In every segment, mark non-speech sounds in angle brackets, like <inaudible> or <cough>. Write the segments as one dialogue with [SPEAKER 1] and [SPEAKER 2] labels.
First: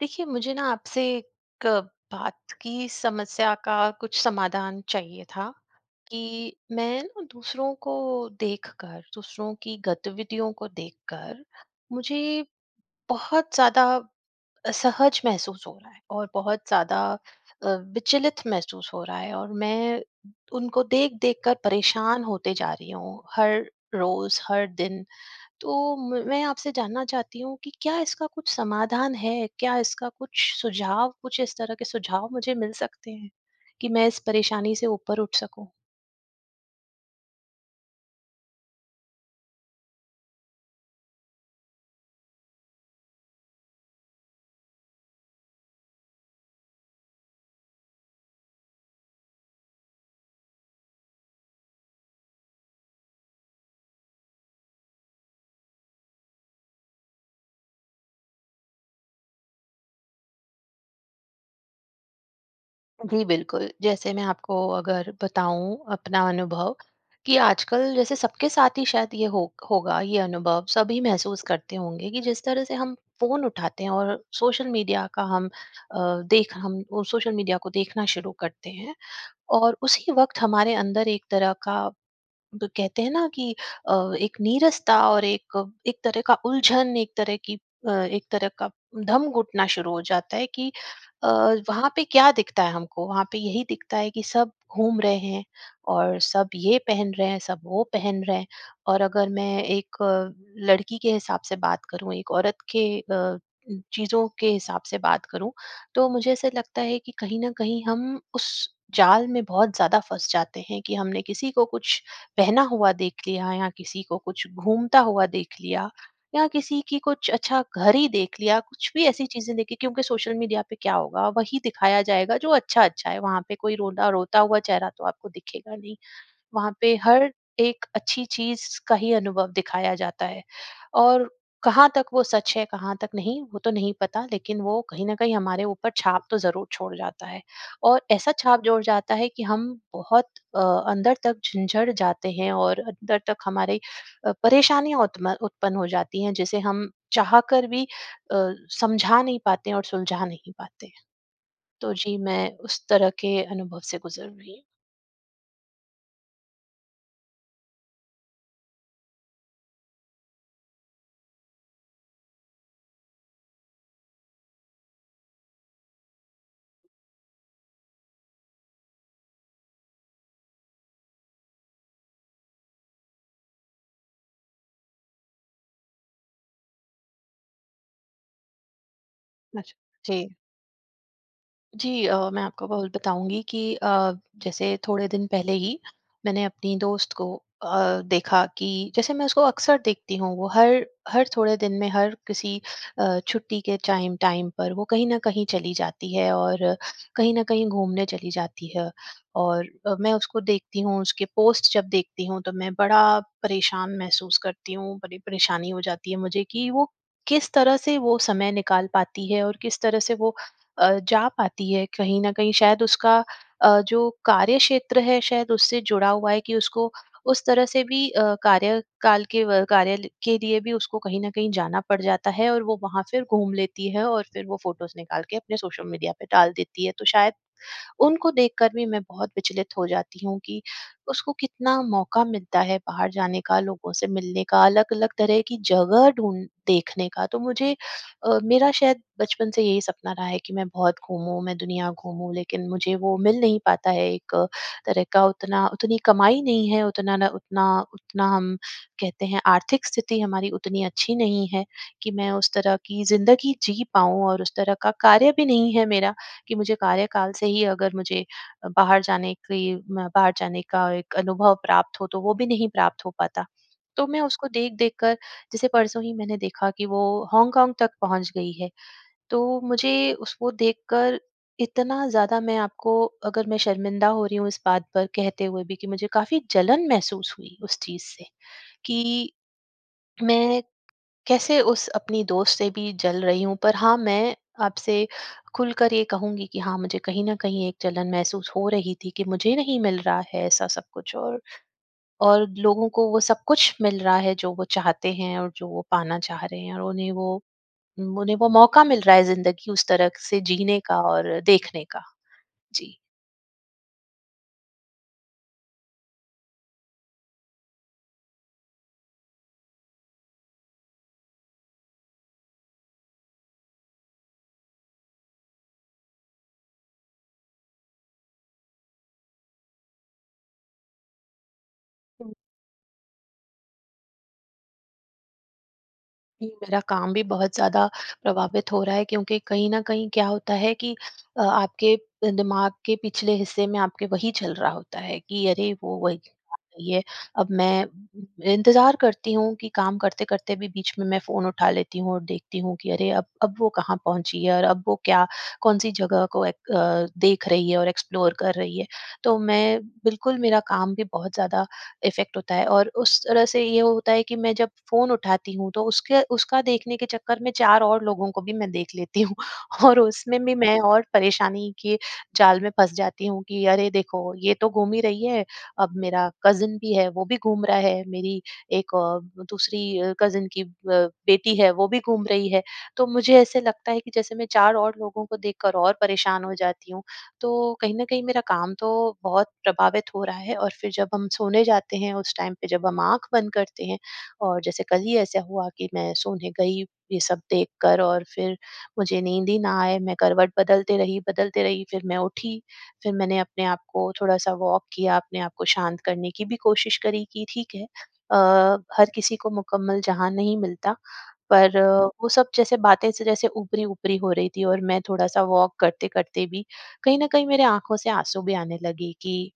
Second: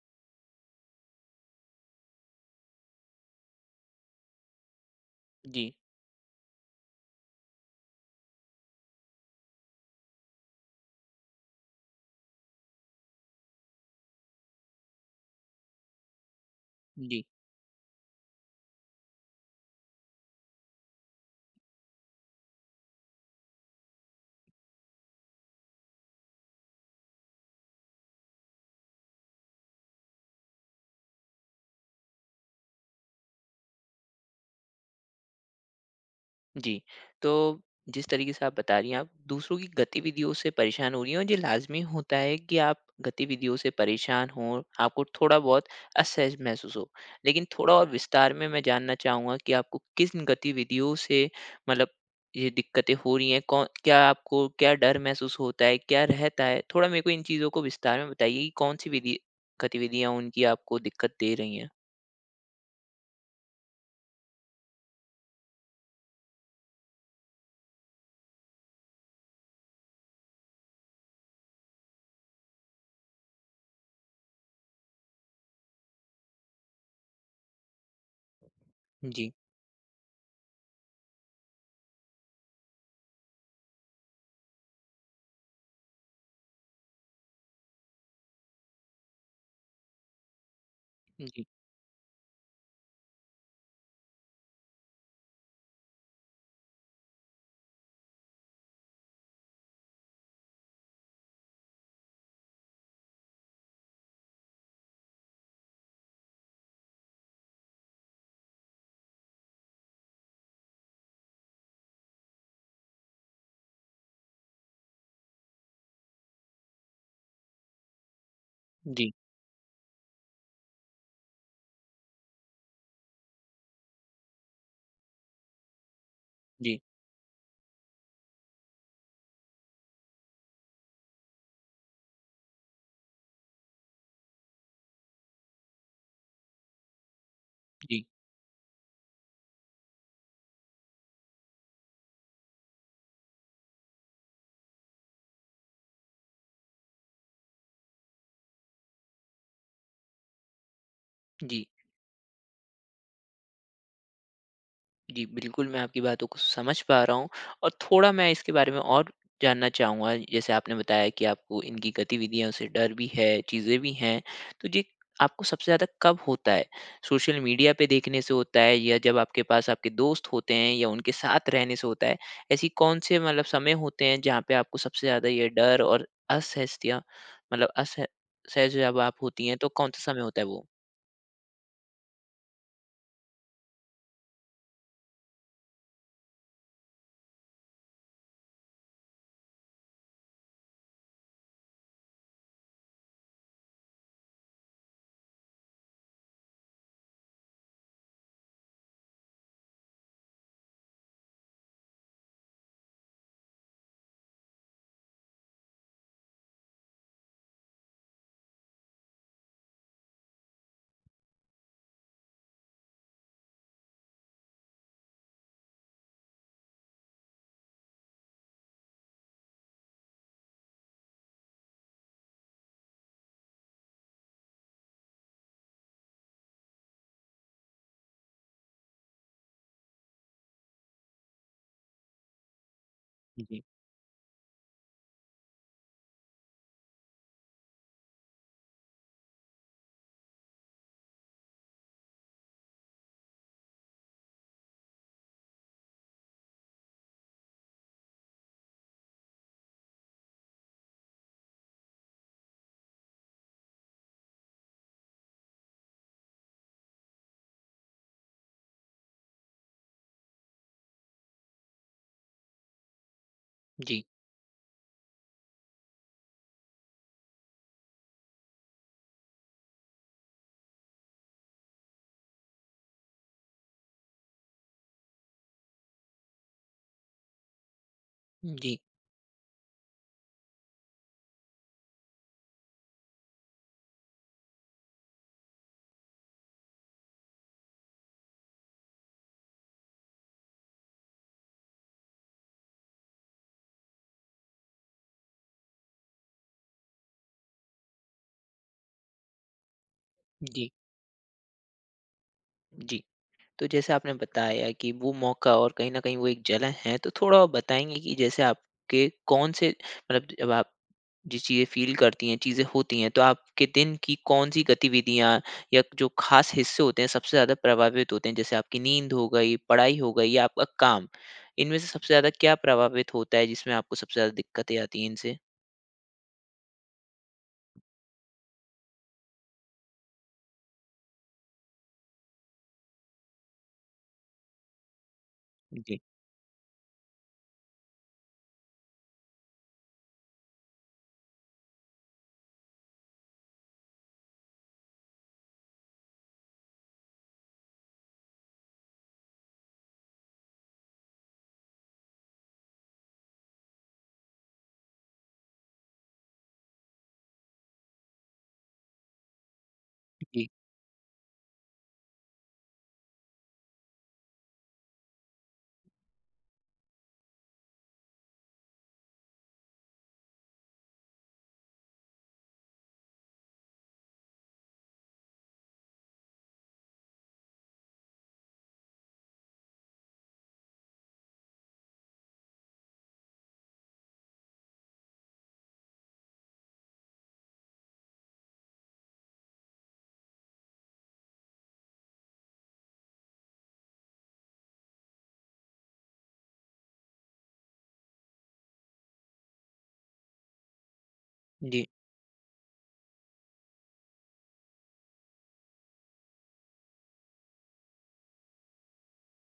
[SPEAKER 1] देखिए मुझे ना आपसे क बात की समस्या का कुछ समाधान चाहिए था,
[SPEAKER 2] जी।
[SPEAKER 1] कि मैं ना दूसरों को देखकर, दूसरों की गतिविधियों को देख कर मुझे बहुत ज़्यादा असहज महसूस हो रहा है और बहुत ज़्यादा
[SPEAKER 2] जी।
[SPEAKER 1] अ, विचलित महसूस हो रहा है। और मैं उनको देख-देख कर परेशान होते जा रही हूँ हर रोज़, हर दिन। तो म मैं आपसे जानना चाहती हूँ कि क्या इसका कुछ समाधान है? क्या इसका कुछ सुझाव कुछ इस तरह के सुझाव मुझे मिल सकते हैं, कि मैं इस परेशानी से ऊपर उठ सकूँ?
[SPEAKER 2] जी। तो, जिस तरीके से आप बता रही हैं, आप दूसरों की गतिविधियों से परेशान हो रही हैं, ये लाज़मी होता है कि आप गतिविधियों से परेशान हों, आपको थोड़ा बहुत असहज महसूस हो। लेकिन थोड़ा और विस्तार में मैं जानना चाहूँगा कि आपको किन गतिविधियों से मतलब ये दिक्कतें हो रही हैं कौन क्या आपको क्या डर महसूस होता है? क्या रहता है? थोड़ा मेरे को इन चीज़ों को विस्तार में बताइए कि कौन सी विधि गतिविधियाँ उनकी आपको दिक्कत दे रही हैं?
[SPEAKER 1] जी बिल्कुल, जैसे मैं आपको अगर बताऊँ अपना अनुभव, कि आजकल जैसे सबके साथ ही शायद ये हो होगा ये अनुभव, सभी महसूस करते होंगे कि जिस तरह से हम फ़ोन उठाते हैं और सोशल मीडिया का हम अ, देख हम ओ सोशल मीडिया को देखना शुरू करते हैं
[SPEAKER 2] जी।
[SPEAKER 1] और उसी वक़्त हमारे अंदर एक तरह का, ब कहते हैं न कि अ, एक नीरसता और एक एक तरह का उलझन, एक तरह की अ, एक तरह का दम घुटना शुरू हो जाता है कि अ,
[SPEAKER 2] जी।
[SPEAKER 1] वहाँ पे क्या दिखता है हमको? वहाँ पे यही दिखता है कि सब घूम रहे हैं और सब ये पहन रहे हैं, सब वो पहन रहे हैं। और अगर मैं एक लड़की के हिसाब से बात करूँ, एक औरत के अ, चीज़ों के हिसाब से बात करूँ तो मुझे ऐसा लगता है कि कहीं न कहीं हम उस जाल में बहुत ज़्यादा फँस जाते हैं, कि हमने किसी को कुछ पहना हुआ देख लिया या किसी को कुछ घूमता हुआ देख लिया, या किसी की कुछ अच्छा घर ही देख लिया, कुछ भी
[SPEAKER 2] जी।
[SPEAKER 1] ऐसी चीज़ें देखी क्योंकि सोशल मीडिया पे क्या होगा, वही दिखाया जाएगा जो अच्छा-अच्छा है। वहाँ पे कोई रोता रोता हुआ चेहरा तो आपको दिखेगा नहीं। वहाँ
[SPEAKER 2] जी।
[SPEAKER 1] पे हर एक अच्छी चीज़ का ही अनुभव दिखाया जाता है। और कहाँ तक वो सच है, कहाँ तक नहीं? वो तो नहीं पता, लेकिन वो कहीं न कहीं हमारे ऊपर छाप तो ज़रूर छोड़ जाता है। और
[SPEAKER 2] जी।
[SPEAKER 1] ऐसा छाप जोड़ जाता है, कि हम बहुत अ, अंदर तक झिंझड़ जाते हैं और अंदर तक हमारी अ, परेशानियाँ उत्म उत्पन्न हो जाती हैं जिसे हम चाह कर भी अ, समझा नहीं पाते हैं और सुलझा नहीं पाते हैं।
[SPEAKER 2] जी।
[SPEAKER 1] तो जी, मैं उस तरह के अनुभव से गुज़र रही हूँ।
[SPEAKER 2] जी, बिल्कुल। मैं आपकी बातों को समझ पा रहा हूँ। और थोड़ा मैं इसके बारे में और जानना चाहूँगा। जैसे आपने बताया की आपको इनकी गतिविधियों से डर भी है, चीज़ें भी हैं। तो जे आपको सबसे ज़्यादा कब होता है? सोशल मीडिया पे देखने से होता है या जब आपके पास आपके दोस्त होते हैं या उनके साथ रहने से होता है? ऐसी कौन से मतलब समय होते हैं जहाँ पे आपको सबसे ज़्यादा ये डर और असहजता मतलब असह सहज जब आप होती है, तो
[SPEAKER 1] अच्छा।
[SPEAKER 2] कौन सा समय
[SPEAKER 1] जी।
[SPEAKER 2] होता है वो?
[SPEAKER 1] जी। अ, मैं आपको ब बताऊँगी की अ, जैसे थोड़े दिन पहले ही मैंने अपनी दोस्त को अ, देखा कि जैसे मैं उसको अक्सर देखती हूँ, वो हर हर थोड़े दिन में हर किसी अ, छुट्टी के चाइम टाइम पर वो कहीं न कहीं चली जाती है और कहीं न कहीं घूमने चली जाती है। और अब मैं उसको देखती हूँ, उसके पोस्ट जब देखती हूँ तो मैं बड़ा परेशान महसूस करती हूँ। बड़ी परेशानी हो जाती है मुझे कि वो किस तरह से वो समय निकाल पाती है और किस तरह से वो अ, जा पाती है। कहीं न कहीं शायद उसका अ, जो कार्यक्षेत्र है शायद उससे जुड़ा हुआ है कि उसको उस तरह से भी अ, कार्य काल के व कार्यालय के लिए भी उसको कहीं न कहीं जाना पड़ जाता है। और वो वहाँ फिर घूम लेती है और फिर वो फ़ोटोस निकाल के अपने सोशल मीडिया पे डाल देती है। तो शायद उनको देखकर भी मैं बहुत विचलित हो जाती हूँ कि उसको कितना मौका मिलता है बाहर जाने
[SPEAKER 2] हुँ,
[SPEAKER 1] का,
[SPEAKER 2] जी।
[SPEAKER 1] लोगों से मिलने का, अलग-अलग तरह की जगह ढूँढ देखने का। तो मुझे अ, मेरा शायद बचपन से यही सपना रहा है कि मैं बहुत घूमूँ, मैं दुनिया घूमूँ। लेकिन मुझे वो मिल नहीं पाता है। एक तरह का उतना उतनी कमाई नहीं है, उतना ना उतना उतना हम कहते हैं आर्थिक स्थिति हमारी उतनी अच्छी नहीं है कि मैं उस तरह की ज़िंदगी जी पाऊँ और उस तरह का कार्य भी नहीं है मेरा कि मुझे कार्यकाल से ही अगर मुझे बाहर जाने की बाहर जाने का एक अनुभव प्राप्त हो तो वो भी नहीं प्राप्त हो पाता।
[SPEAKER 2] जी।
[SPEAKER 1] तो मैं उसको देख-देख कर जैसे परसों ही मैंने देखा कि वो हॉन्गकॉन्ग तक पहुँच गई है। तो मुझे उसको देखकर इतना ज़्यादा मैं आपको अगर मैं शर्मिंदा हो रही हूँ इस बात पर कहते हुए भी कि मुझे काफ़ी जलन महसूस हुई उस चीज़ से।
[SPEAKER 2] हुँ, जी।
[SPEAKER 1] कि मैं कैसे उस अपनी दोस्त से भी जल रही हूँ। पर हाँ, मैं आपसे खुलकर ये कहूँगी कि हाँ, मुझे कहीं न कहीं एक जलन महसूस हो रही थी कि मुझे नहीं मिल रहा है ऐसा सब कुछ और, और लोगों को वो सब कुछ मिल रहा है जो वो चाहते हैं और जो वो पाना चाह रहे हैं और उन्हें वो उम, उन्हें वो मौका मिल रहा है ज़िन्दगी उस तरह से
[SPEAKER 2] जी।
[SPEAKER 1] जीने का और देखने का। जी।
[SPEAKER 2] जी। तो जैसे आपने बताया कि वो मौका और कहीं न कहीं वो एक जलन है। तो थोड़ा आप बताएँगी कि जैसे आपके कौन से मतलब जब आप जिस चीज़ें फ़ील करती है चीज़े होती है, तो आपके दिन की कौन-सी गतिविधियाँ या जो खास हिस्से होते हैं सबसे ज़्यादा प्रभावित होते है? जैसे आपकी नींद हो गई, पढ़ाई हो गयी या आपका काम? इनमें से सबसे ज़्यादा क्या प्रभावित होता है जिसमें आपको सबसे ज़्यादा दिक्कतें आती है इनसे?
[SPEAKER 1] मेरा काम भी बहुत ज़्यादा प्रभावित हो रहा है क्योंकि कहीं न कहीं क्या होता है कि अ, आपके प दिमाग के पिछले हिस्से में आपके वही चल रहा होता है कि अरे! वो
[SPEAKER 2] जी।
[SPEAKER 1] वही <unintelligible> है, अब मैं इंतज़ार करती हूँ कि काम करते-करते भी बीच में मैं फ़ोन उठा लेती हूँ और देखती हूँ कि अरे! अब अब वो कहाँ पहुँची है और अब वो क्या कौन-सी जगह को एक अ, देख रही है और एक्सप्लोर कर रही है? तो मैं बिल्कुल मेरा काम भी बहुत ज़्यादा इफ़ेक्ट होता है और उस तरह से ये होता है कि मैं जब फ़ोन उठाती हूँ, तो उसके उसका देखने के चक्कर में 4 और लोगों को भी मैं देख लेती हूँ और उसमें
[SPEAKER 2] जी।
[SPEAKER 1] भी मैं और परेशानी के जाल में फँस जाती हूँ कि अरे! देखो, ये तो घूम ही रही है, अब मेरा कज़िन भी है, वो भी घूम रहा है। मेरी एक औ दूसरी अ, कज़िन की अ, बेटी है, वो भी घूम रही है। तो मुझे ऐसा लगता है कि जैसे मैं 4 और लोगों को देखकर और परेशान हो जाती हूँ, तो कहीं न कहीं मेरा काम तो बहुत प्रभावित हो रहा है और फिर जब हम सोने जाते हैं उस टाइम पे, जब हम आँख बंद करते हैं और जैसे कल ही ऐसे हुआ कि मैं सोने गई, ये सब देख कर और फिर मुझे नींद ही ना आए। मैं करवट बदलती रही, बदलती रही, फिर मैं उठी, फिर मैंने अपने आप को थोड़ा-सा वॉक किया, अपने आप को शांत करने की भी कोशिश करी कि ठीक है अ, हर किसी को मुकम्मल जहाँ नहीं मिलता। पर
[SPEAKER 2] जी।
[SPEAKER 1] वो सब जैसे बातें से जैसे ऊपरी-ऊपरी हो रही थी और मैं थोड़ा-सा वॉक करते-करते भी, कहीं न कहीं मेरे आँखों से आँसू भी आने लगी कि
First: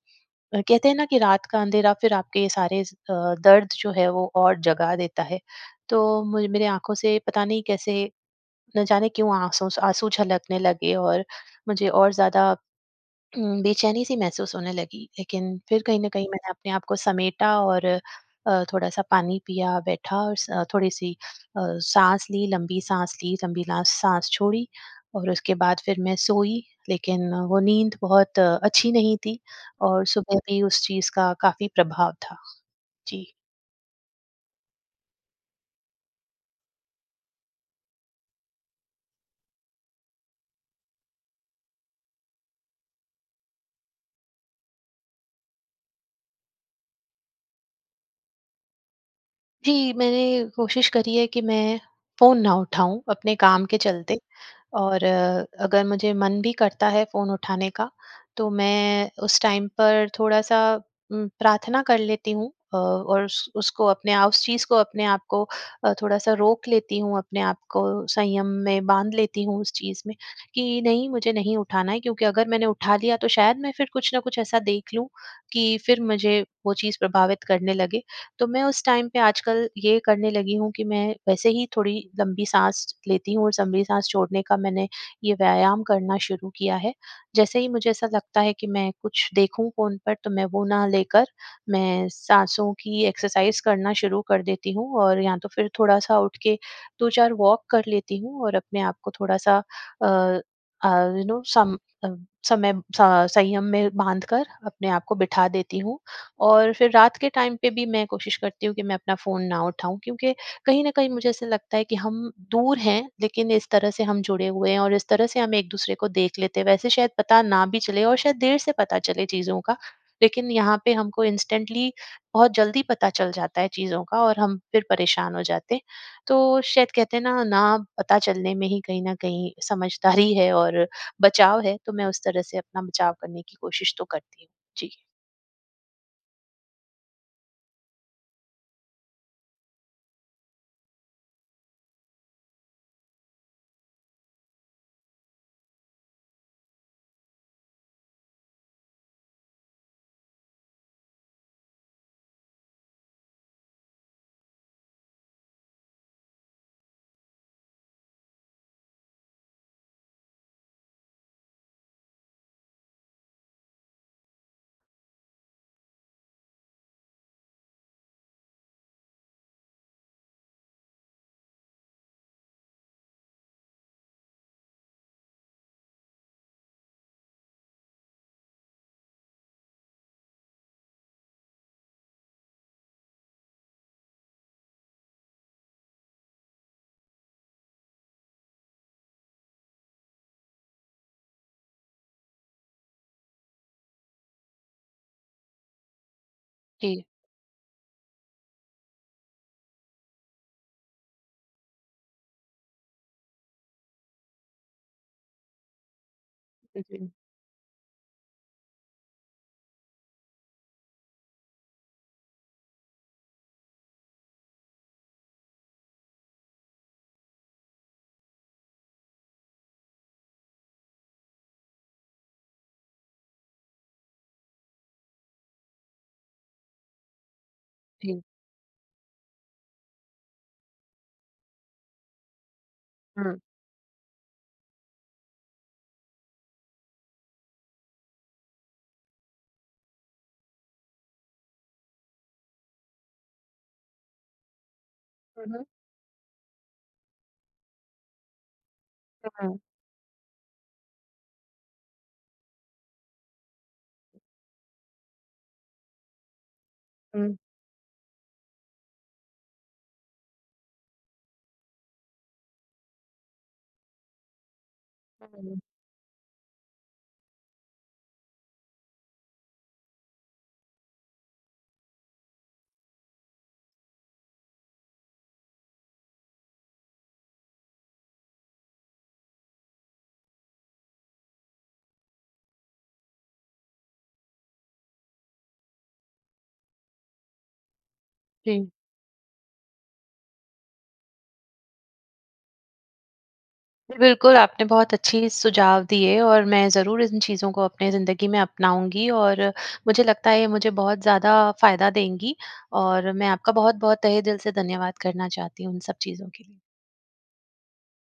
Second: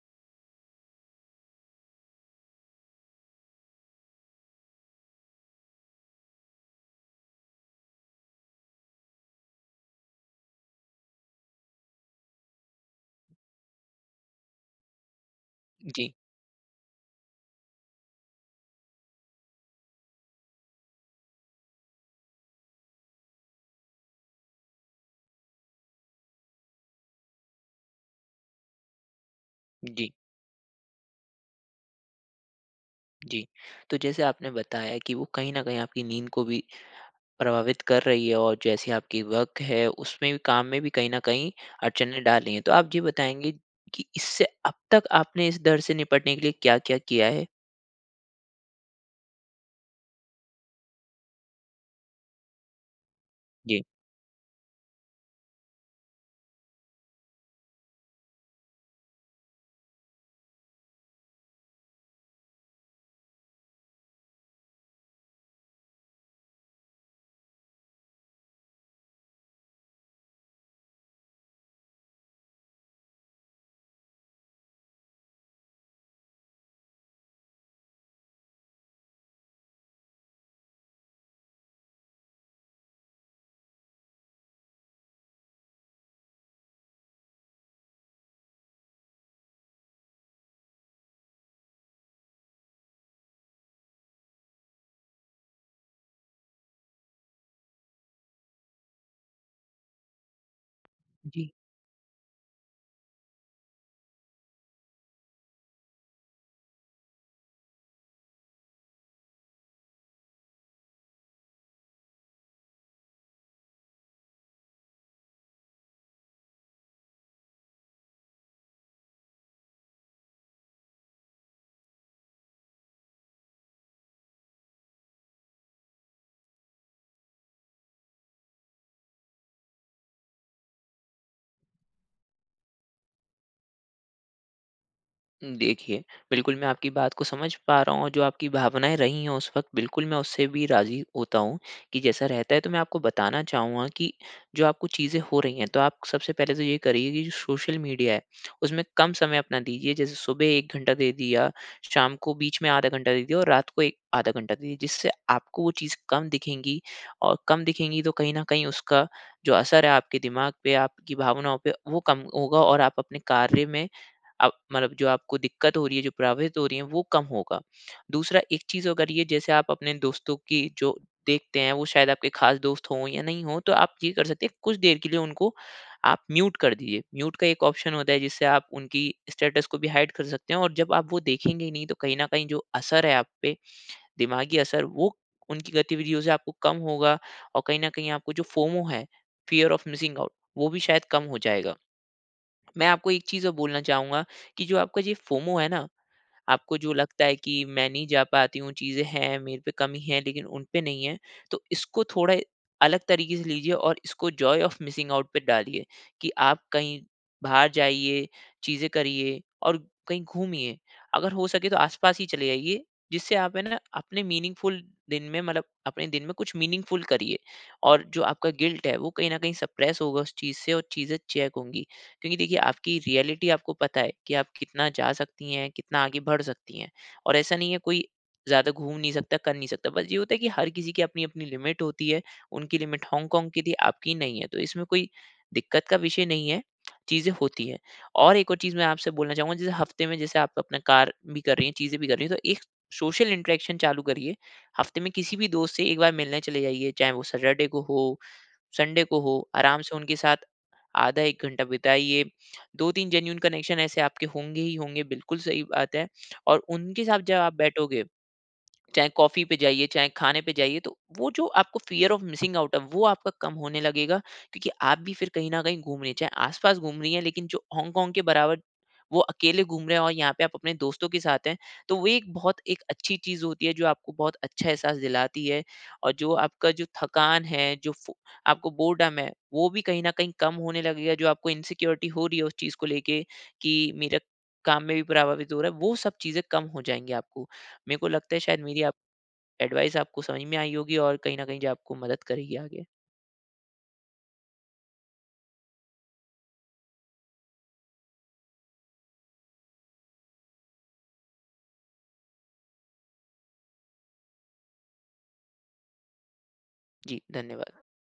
[SPEAKER 1] अ, कहते हैं ना कि रात का अंधेरा फिर आपके सारे स अ, दर्द जो है, वो और जगा देता है। तो मुझे मेरे आँखों से पता नहीं कैसे, ना जाने क्यों, आँसू स आँसू झलकने लगे और मुझे और ज़्यादा उम, बेचैनी-सी महसूस होने लगी। लेकिन फिर कहीं न
[SPEAKER 2] जी।
[SPEAKER 1] कहीं मैंने अपने आप को समेटा और अ, थोड़ा-सा पानी पिया, बैठा और स थोड़ी-सी अ, साँस ली, लंबी साँस ली, लंबी ला साँस छोड़ी और उसके बाद फिर मैं सोई। लेकिन वो नींद बहुत अच्छी नहीं थी और
[SPEAKER 2] जी।
[SPEAKER 1] सुबह भी उस चीज़ का काफ़ी प्रभाव था। जी।
[SPEAKER 2] जी। तो जैसे आपने बताया कि वो कहीं न कहीं आपकी नींद को भी प्रभावित कर रही है और जैसी आपकी वर्क है, उसमें भी काम में भी कहीं न कहीं अड़चनें डाली हैं। तो आप ये बताएँगी कि इससे अब तक आपने इस डर से निपटने के लिए क्या-क्या किया है?
[SPEAKER 1] जी, मैंने कोशिश करी है कि मैं फ़ोन ना उठाऊँ अपने काम के
[SPEAKER 2] जी।
[SPEAKER 1] चलते। और अगर मुझे मन भी करता है फ़ोन उठाने का तो मैं उस टाइम पर थोड़ा-सा उम, प्रार्थना कर लेती हूँ अ, और उस उसको अपने आप उस चीज़ को अपने आप को अ, थोड़ा-सा रोक लेती हूँ अपने आप को, संयम में बांध लेती हूँ उस चीज़ में। कि नहीं मुझे नहीं उठाना है क्योंकि अगर मैंने उठा लिया तो शायद मैं फिर कुछ ना कुछ ऐसा देख लूँ कि फिर मुझे वो चीज़ प्रभावित करने लगे। तो मैं उस टाइम पे आजकल ये करने लगी हूँ कि मैं वैसे ही थोड़ी लम्बी सांस लेती हूँ और लंबी सांस छोड़ने का मैंने ये व्यायाम करना शुरू किया है। जैसे ही मुझे ऐसा लगता है कि मैं कुछ देखूँ फ़ोन पर तो मैं वो ना लेकर मैं सांसों की एक्सरसाइज़ करना शुरू कर देती हूँ और या तो फिर थोड़ा-सा उठ के 2-4 वॉक कर लेती हूँ और अपने आप को थोड़ा-सा अ, अ यू नो
[SPEAKER 2] जी।
[SPEAKER 1] सम अ, समय स संयम में बाँधकर अपने आप को बिठा देती हूँ। और फिर रात के टाइम पे भी मैं कोशिश करती हूँ कि मैं अपना फ़ोन ना उठाऊँ। क्योंकि कहीं न कहीं मुझे ऐसा लगता है कि हम दूर हैं लेकिन इस तरह से हम जुड़े हुए हैं और इस तरह से हम एक दूसरे को देख लेते हैं। वैसे शायद पता ना भी चले और शायद देर से पता चले चीज़ों का। लेकिन यहाँ पे हमको इंस्टेंटली बहुत जल्दी पता चल जाता है चीज़ों का और हम फिर परेशान हो जाते हैं। तो शायद कहते हैं ना, ना पता चलने में ही कहीं न कहीं समझदारी है और बचाव है। तो मैं उस तरह से अपना बचाव करने की कोशिश तो करती हूँ। जी।
[SPEAKER 2] उम, देखिए, बिल्कुल मैं आपकी बात को समझ पा रहा हूँ, और जो आपकी भावनाएँ रही हैं उस वक़्त बिल्कुल, मैं उससे भी राज़ी होता हूँ कि जैसा रहता है। तो मैं आपको बताना चाहूँगा कि जो आपको चीजें हो रही हैं, तो आप सबसे पहले तो ये करिए कि जो सोशल मीडिया है, उसमें कम समय अपना दीजिए। जैसे सुबह 1 घंटा दे दिया, शाम को बीच में आधा घंटा दे दिया और रात को एक आधा घंटा दीजिए जिससे आपको वो चीज़ कम दिखेंगी। और कम दिखेंगी, तो कहीं न कहीं उसका जो असर है आपके दिमाग पे, आपकी भावनाओं पे, वो कम होगा, और आप अपने कार्य में, अब मतलब जो आपको दिक्कत हो रही है, जो प्रभावित हो रही है, वो कम होगा। दूसरा एक चीज़ अगर ये, जैसे आप अपने दोस्तों की जो देखते हैं, वो शायद आपके ख़ास दोस्त हों या नहीं हों, तो आप ये कर सकते हैं, कुछ देर के लिए उनको आप म्यूट कर दीजिए। म्यूट का एक ऑप्शन होता है, जिससे आप उनकी स्टेटस को भी हाइड कर सकते हों, और जब आप वो देखेंगे ही नहीं, तो कहीं न कहीं जो असर है आप पे, दिमागी असर, वो उनकी गतिविधियों से आपको कम होगा। और कहीं न कहीं आपको जो फोमो है, फियर ऑफ़ मिसिंग आउट, वो भी शायद कम हो जाएगा। मैं आपको एक चीज़ और बोलना चाहूँगा कि जो आपका जो ये फोमो है ना, आपको जो
[SPEAKER 1] जी।
[SPEAKER 2] लगता है कि मैं नहीं जा पाती हूँ, चीज़े हैं मेरे पे कमी है, लेकिन उन पे नहीं हैं, तो इसको थोड़ा अलग तरीके से लीजिए और इसको जॉय ओफ मिसिंग आउट पे डालिए, कि आप
[SPEAKER 1] हाँ
[SPEAKER 2] कहीं
[SPEAKER 1] जी।
[SPEAKER 2] बाहर जाइए, चीज़े करिए और कहीं घूमिए। अगर हो सके तो आसपास ही चले जाइए, जिससे आप है ना अपने मीनिंगफ़ुल दिन में मतलब अपने दिन में कुछ मीनिंगफ़ुल करिए। और जो आपका गिल्ट है, वो कहीं न कहीं सप्रेस होगा उस चीज़ से और चीज़े चेक होंगी। क्योंकि देखिए, आपकी रियलिटी आपको पता है कि आप कितना जा सकती हैं, कितना आगे बढ़ सकती हैं। और ऐसा नहीं है, कोई
[SPEAKER 1] जी।
[SPEAKER 2] ज़्यादा घूम नहीं सकता, कर नहीं सकता, बस ये होता है कि हर किसी की अपनी-अपनी लिमिट होती है। उनकी लिमिट
[SPEAKER 1] हाँ।
[SPEAKER 2] हॉन्गकॉन्ग की थी, आपकी नहीं है, तो इसमें कोई दिक्कत का विषय नहीं है, चीज़ें होती हैं। और एक और चीज़ मैं आपसे बोलना चाहूँगा, जैसे हफ़्ते में जैसे आप अपना कार्य भी कर रही हैं, चीज़े भी कर रही हैं, तो एक सोशल इंटरेक्शन चालू करिए। हफ़्ते में किसी
[SPEAKER 1] हुँ,
[SPEAKER 2] भी
[SPEAKER 1] हुँ।
[SPEAKER 2] दोस्त से 1 बार मिलने चले जाइए, चाहे वो सैटरडे को हो, संडे को हो,
[SPEAKER 1] हुँ।
[SPEAKER 2] आराम से उनके साथ आधा 1 घंटा बिताइए। 2-3 जेनुइन कनेक्शन ऐसे आपके होंगे ही होंगे, बिल्कुल सही बात है। और उनके साथ जब
[SPEAKER 1] हुँ।
[SPEAKER 2] आप बैठोगे, चाहे कॉफ़ी पे जाइए, चाहे खाने पे जाइए, तो वो जो आपको फ़ियर ऑफ़ मिसिंग आउट है, वो आपका कम होने लगेगा क्योंकि आप भी फिर
[SPEAKER 1] हाँ,
[SPEAKER 2] कहीं
[SPEAKER 1] ज़रूर।
[SPEAKER 2] न कहीं घूम रही हैं। चाहे आसपास घूम रही हैं, लेकिन जो हॉन्गकॉन्ग के बराबर वो अकेले घूम रहे हैं और यहाँ पे आप अपने दोस्तों के साथ हैं, तो वो एक बहुत एक अच्छी चीज़ होती है, जो आपको बहुत अच्छा एहसास दिलाती है। और जो आपका जो थकान है, जो फ़ो आपको बोरडम है, वो भी कहीं न कहीं कम होने लगेगा। जो आपको इनसिक्योरिटी हो रही है उस चीज़ को लेके कि मेरे काम में भी प्रभावित हो रहा है, वो सब चीज़ें कम हो जाएँगी आपको। मेरे को लगता है, शायद
[SPEAKER 1] हुँ।
[SPEAKER 2] मेरी आप एडवाइज़ आपको समझ में आई होगी, और कहीं न कहीं जो आपको मदद करेगी आगे।
[SPEAKER 1] जी। बिल्कुल, आपने बहुत अच्छी सुझाव दिए, और मैं ज़रूर इन चीज़ों को अपने ज़िन्दगी में अपनाऊँगी, और मुझे लगता है ये मुझे बहुत ज़्यादा फ़ायदा देंगी। और मैं आपका बहुत-बहुत तहे दिल से धन्यवाद करना चाहती हूँ, इन सब चीज़ों के लिए।
[SPEAKER 2] जी, धन्यवाद।